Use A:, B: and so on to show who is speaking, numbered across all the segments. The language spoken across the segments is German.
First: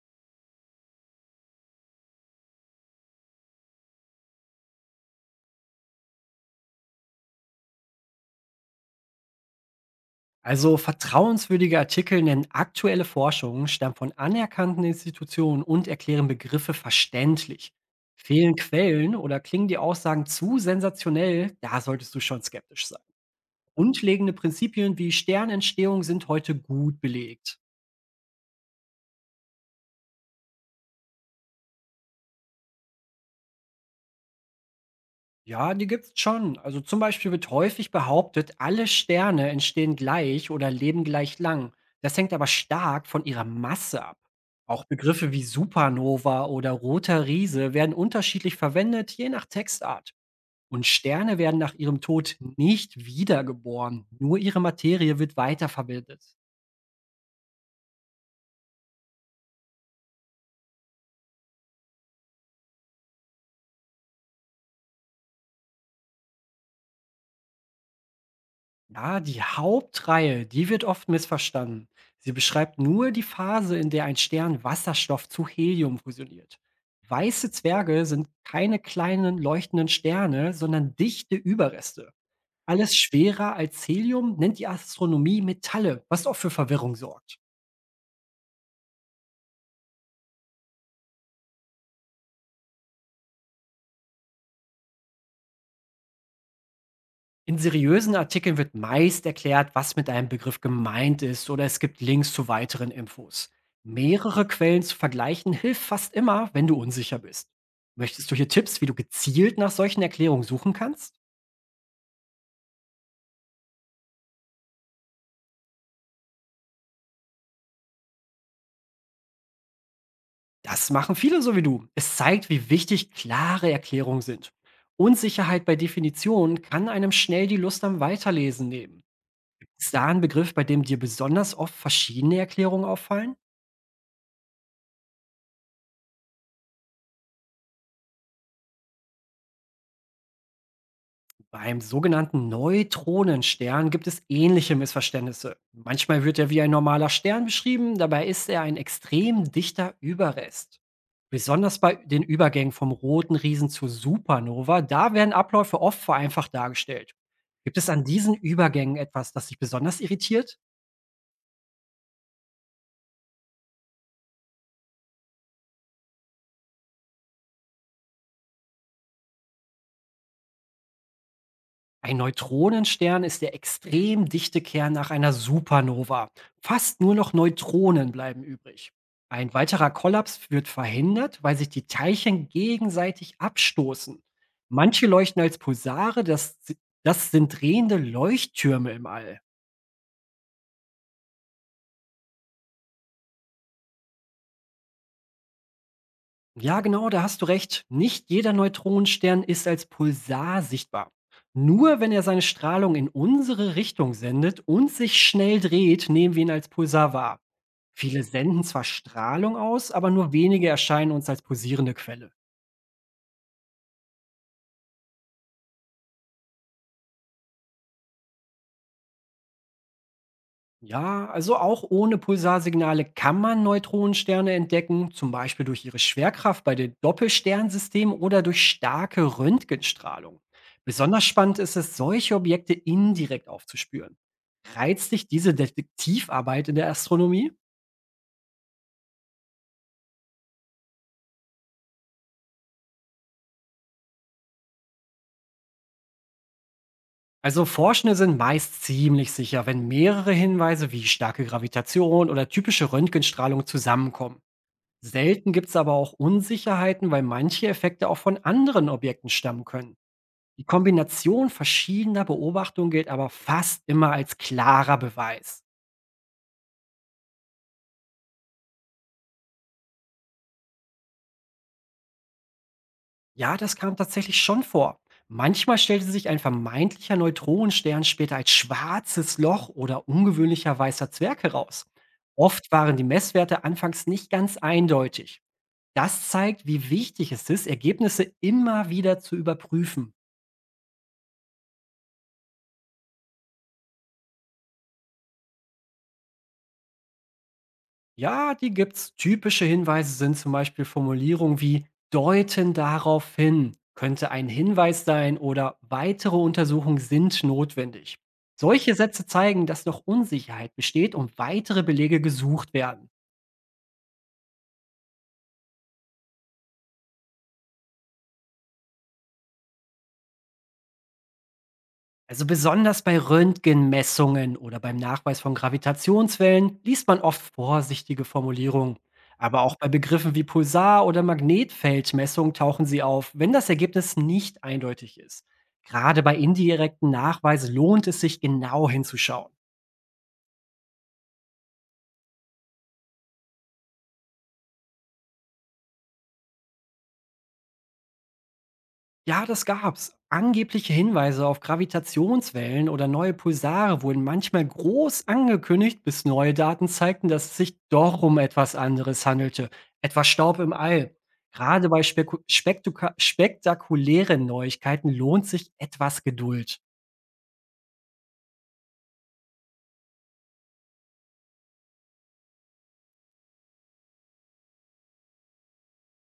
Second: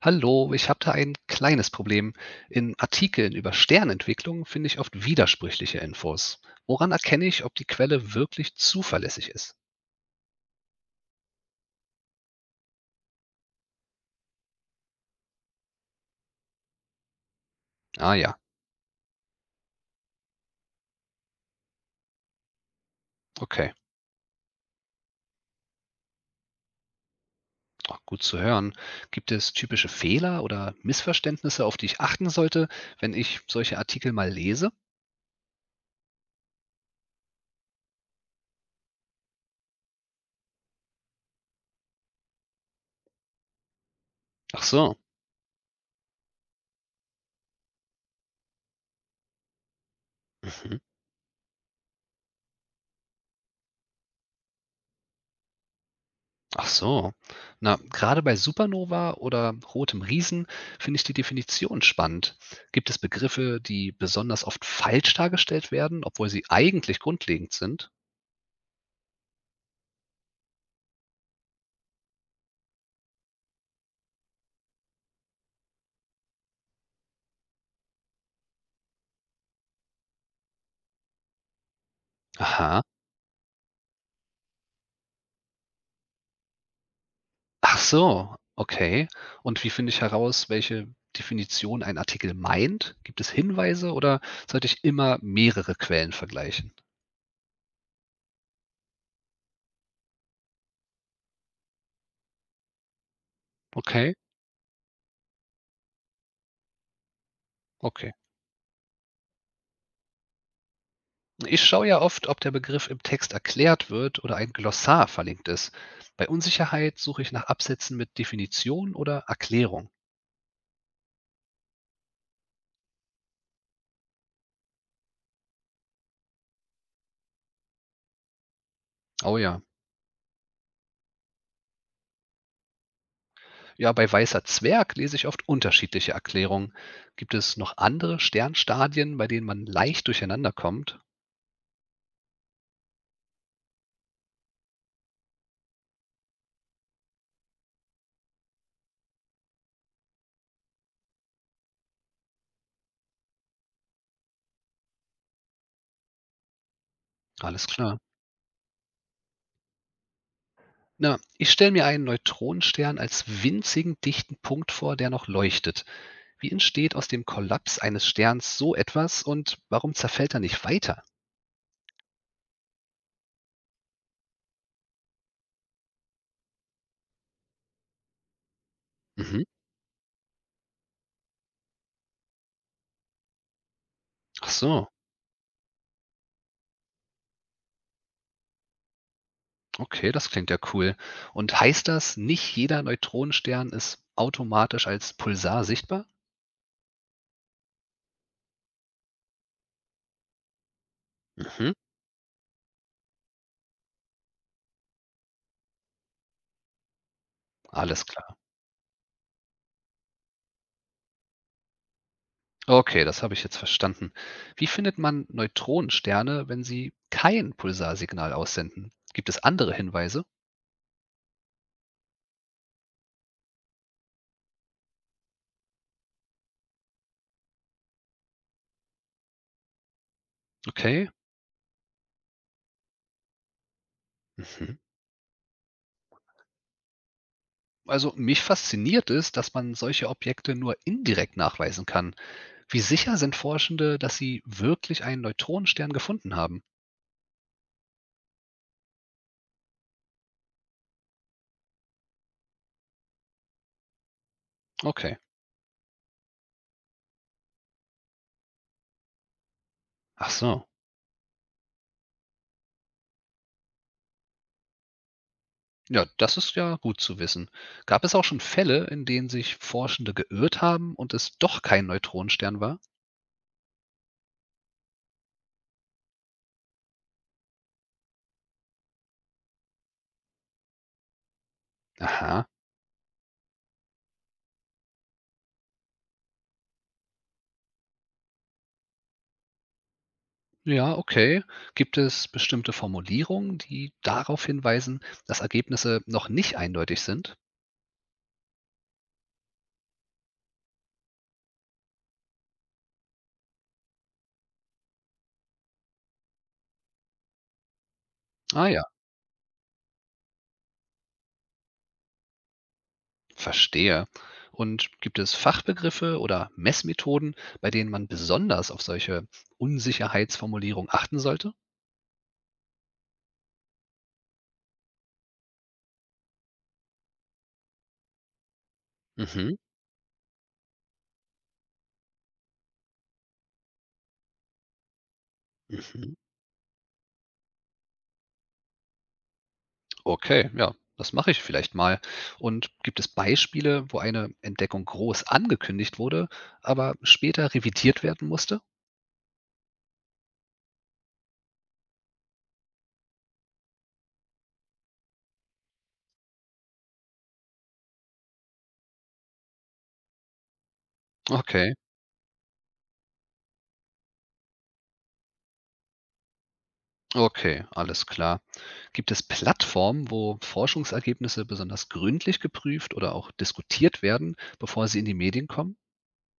A: Hallo, ich habe da ein kleines Problem. In Artikeln über Sternentwicklung finde ich oft widersprüchliche Infos. Woran erkenne ich, ob die Quelle wirklich zuverlässig ist?
B: Also vertrauenswürdige Artikel nennen aktuelle Forschungen, stammen von anerkannten Institutionen und erklären Begriffe verständlich.
A: Ah ja,
B: Fehlen Quellen oder klingen die Aussagen zu sensationell, da solltest du schon skeptisch sein.
A: okay.
B: Grundlegende Prinzipien wie Sternentstehung sind heute gut belegt.
A: Ach, gut zu hören. Gibt es typische Fehler oder Missverständnisse, auf die ich achten sollte, wenn ich solche Artikel mal lese?
B: Ja, die gibt's schon. Also zum Beispiel wird häufig behauptet, alle Sterne entstehen gleich oder leben gleich lang. Das hängt aber stark von ihrer Masse ab.
A: Ach
B: Auch
A: so.
B: Begriffe wie Supernova oder roter Riese werden unterschiedlich verwendet, je nach Textart.
A: Mhm.
B: Und Sterne werden nach ihrem Tod nicht wiedergeboren. Nur ihre Materie wird weiterverwendet.
A: Ach so. Na, gerade bei Supernova oder rotem Riesen finde ich die Definition spannend. Gibt es Begriffe, die besonders oft falsch dargestellt werden, obwohl sie eigentlich grundlegend sind?
B: Ja, die Hauptreihe, die wird oft missverstanden. Sie beschreibt nur die Phase, in der ein Stern Wasserstoff zu Helium fusioniert. Weiße Zwerge sind keine kleinen leuchtenden Sterne, sondern dichte Überreste.
A: Aha.
B: Alles schwerer als Helium nennt die Astronomie Metalle, was oft für Verwirrung sorgt.
A: Ach so, okay. Und wie finde ich heraus, welche Definition ein Artikel meint? Gibt es Hinweise oder sollte ich immer mehrere Quellen vergleichen?
B: In seriösen Artikeln wird meist erklärt, was mit einem Begriff gemeint ist oder es gibt Links zu weiteren Infos.
A: Okay,
B: Mehrere Quellen zu vergleichen hilft fast immer, wenn du unsicher bist.
A: okay.
B: Möchtest du hier Tipps, wie du gezielt nach solchen Erklärungen suchen kannst?
A: Ich schaue ja oft, ob der Begriff im Text erklärt wird oder ein Glossar verlinkt ist. Bei Unsicherheit suche ich nach Absätzen mit Definition oder Erklärung.
B: Das machen viele so wie du. Es zeigt, wie wichtig klare Erklärungen sind. Unsicherheit bei Definitionen kann einem schnell die Lust am Weiterlesen nehmen.
A: Oh ja.
B: Ist da ein Begriff, bei dem dir besonders oft verschiedene Erklärungen auffallen?
A: Ja, bei weißer Zwerg lese ich oft unterschiedliche Erklärungen. Gibt es noch andere Sternstadien, bei denen man leicht durcheinander kommt?
B: Beim sogenannten Neutronenstern gibt es ähnliche Missverständnisse. Manchmal wird er wie ein normaler Stern beschrieben, dabei ist er ein extrem dichter Überrest. Besonders bei den Übergängen vom roten Riesen zur Supernova, da werden Abläufe oft vereinfacht dargestellt.
A: Alles
B: Gibt es
A: klar.
B: an diesen Übergängen etwas, das dich besonders irritiert?
A: Na, ich stelle mir einen Neutronenstern als winzigen, dichten Punkt vor, der noch leuchtet. Wie entsteht aus dem Kollaps eines Sterns so etwas und warum zerfällt er nicht weiter?
B: Ein Neutronenstern ist der extrem dichte Kern nach einer Supernova. Fast nur noch Neutronen bleiben übrig.
A: Mhm.
B: Ein weiterer Kollaps wird verhindert, weil sich die Teilchen gegenseitig abstoßen.
A: Ach so.
B: Manche leuchten als Pulsare, das sind drehende Leuchttürme im All.
A: Okay, das klingt ja cool. Und heißt das, nicht jeder Neutronenstern ist automatisch als Pulsar sichtbar?
B: Ja, genau, da hast du recht. Nicht jeder Neutronenstern ist als Pulsar sichtbar.
A: Mhm,
B: Nur wenn er seine Strahlung in unsere Richtung sendet und sich schnell dreht, nehmen wir ihn als Pulsar wahr.
A: alles
B: Viele
A: klar.
B: senden zwar Strahlung aus, aber nur wenige erscheinen uns als pulsierende Quelle.
A: Okay, das habe ich jetzt verstanden. Wie findet man Neutronensterne, wenn sie kein Pulsarsignal aussenden? Gibt es andere Hinweise?
B: Ja, also auch ohne Pulsarsignale kann man Neutronensterne entdecken, zum Beispiel durch ihre Schwerkraft bei den Doppelsternsystemen oder durch starke Röntgenstrahlung.
A: Okay.
B: Besonders spannend ist es, solche Objekte indirekt aufzuspüren.
A: Mhm.
B: Reizt dich diese Detektivarbeit in der Astronomie?
A: Also mich fasziniert es, dass man solche Objekte nur indirekt nachweisen kann. Wie sicher sind Forschende, dass sie wirklich einen Neutronenstern gefunden haben?
B: Also Forschende sind meist ziemlich sicher, wenn mehrere Hinweise wie starke Gravitation oder typische Röntgenstrahlung zusammenkommen.
A: Okay.
B: Selten gibt es aber auch Unsicherheiten, weil manche Effekte auch von anderen Objekten stammen können.
A: Ach
B: Die
A: so.
B: Kombination verschiedener Beobachtungen gilt aber fast immer als klarer Beweis.
A: Ja, das ist ja gut zu wissen. Gab es auch schon Fälle, in denen sich Forschende geirrt haben und es doch kein Neutronenstern war?
B: Ja, das kam tatsächlich schon vor. Manchmal stellte sich ein vermeintlicher Neutronenstern später als schwarzes Loch oder ungewöhnlicher weißer Zwerg heraus.
A: Aha.
B: Oft waren die Messwerte anfangs nicht ganz eindeutig. Das zeigt, wie wichtig es ist, Ergebnisse immer wieder zu überprüfen.
A: Ja, okay. Gibt es bestimmte Formulierungen, die darauf hinweisen, dass Ergebnisse noch nicht eindeutig sind?
B: Ja, die gibt's. Typische Hinweise sind zum Beispiel Formulierungen wie deuten darauf hin, könnte ein Hinweis sein oder weitere Untersuchungen sind notwendig.
A: Ah ja,
B: Solche Sätze zeigen, dass noch Unsicherheit besteht und weitere Belege gesucht werden.
A: verstehe. Und gibt es Fachbegriffe oder Messmethoden, bei denen man besonders auf solche Unsicherheitsformulierungen achten sollte?
B: Also besonders bei Röntgenmessungen oder beim Nachweis von Gravitationswellen liest man oft vorsichtige Formulierungen.
A: Mhm.
B: Aber auch bei Begriffen wie Pulsar- oder Magnetfeldmessung tauchen sie auf, wenn das Ergebnis nicht eindeutig ist.
A: Mhm.
B: Gerade bei indirekten Nachweisen lohnt es sich, genau hinzuschauen.
A: Okay, ja, das mache ich vielleicht mal. Und gibt es Beispiele, wo eine Entdeckung groß angekündigt wurde, aber später revidiert werden musste?
B: Ja, das gab's. Angebliche Hinweise auf Gravitationswellen oder neue Pulsare wurden manchmal groß angekündigt, bis neue Daten zeigten, dass es sich doch um etwas anderes handelte. Etwa Staub im All.
A: Okay,
B: Gerade bei spektakulären Neuigkeiten lohnt sich etwas Geduld.
A: okay, alles klar. Gibt es Plattformen, wo Forschungsergebnisse besonders gründlich geprüft oder auch diskutiert werden, bevor sie in die Medien kommen?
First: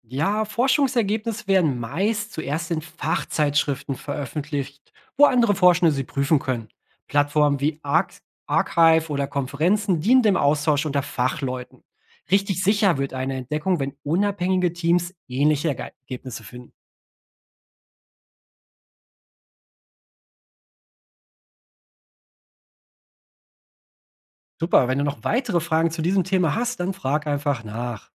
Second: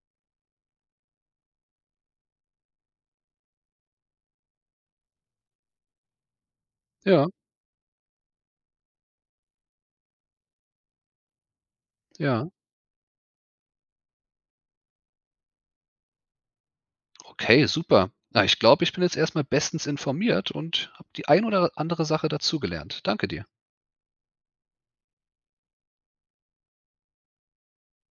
B: Ja, Forschungsergebnisse werden meist zuerst in Fachzeitschriften veröffentlicht, wo andere Forschende sie prüfen können.
A: Ja,
B: Plattformen wie Archive oder Konferenzen dienen dem Austausch unter Fachleuten.
A: ja.
B: Richtig sicher wird eine Entdeckung, wenn unabhängige Teams ähnliche Ergebnisse finden.
A: Okay, super. Na, ich glaube, ich bin jetzt erstmal bestens informiert und habe die ein oder andere Sache dazugelernt. Danke dir.
B: Super, wenn du noch weitere Fragen zu diesem Thema hast, dann frag einfach nach.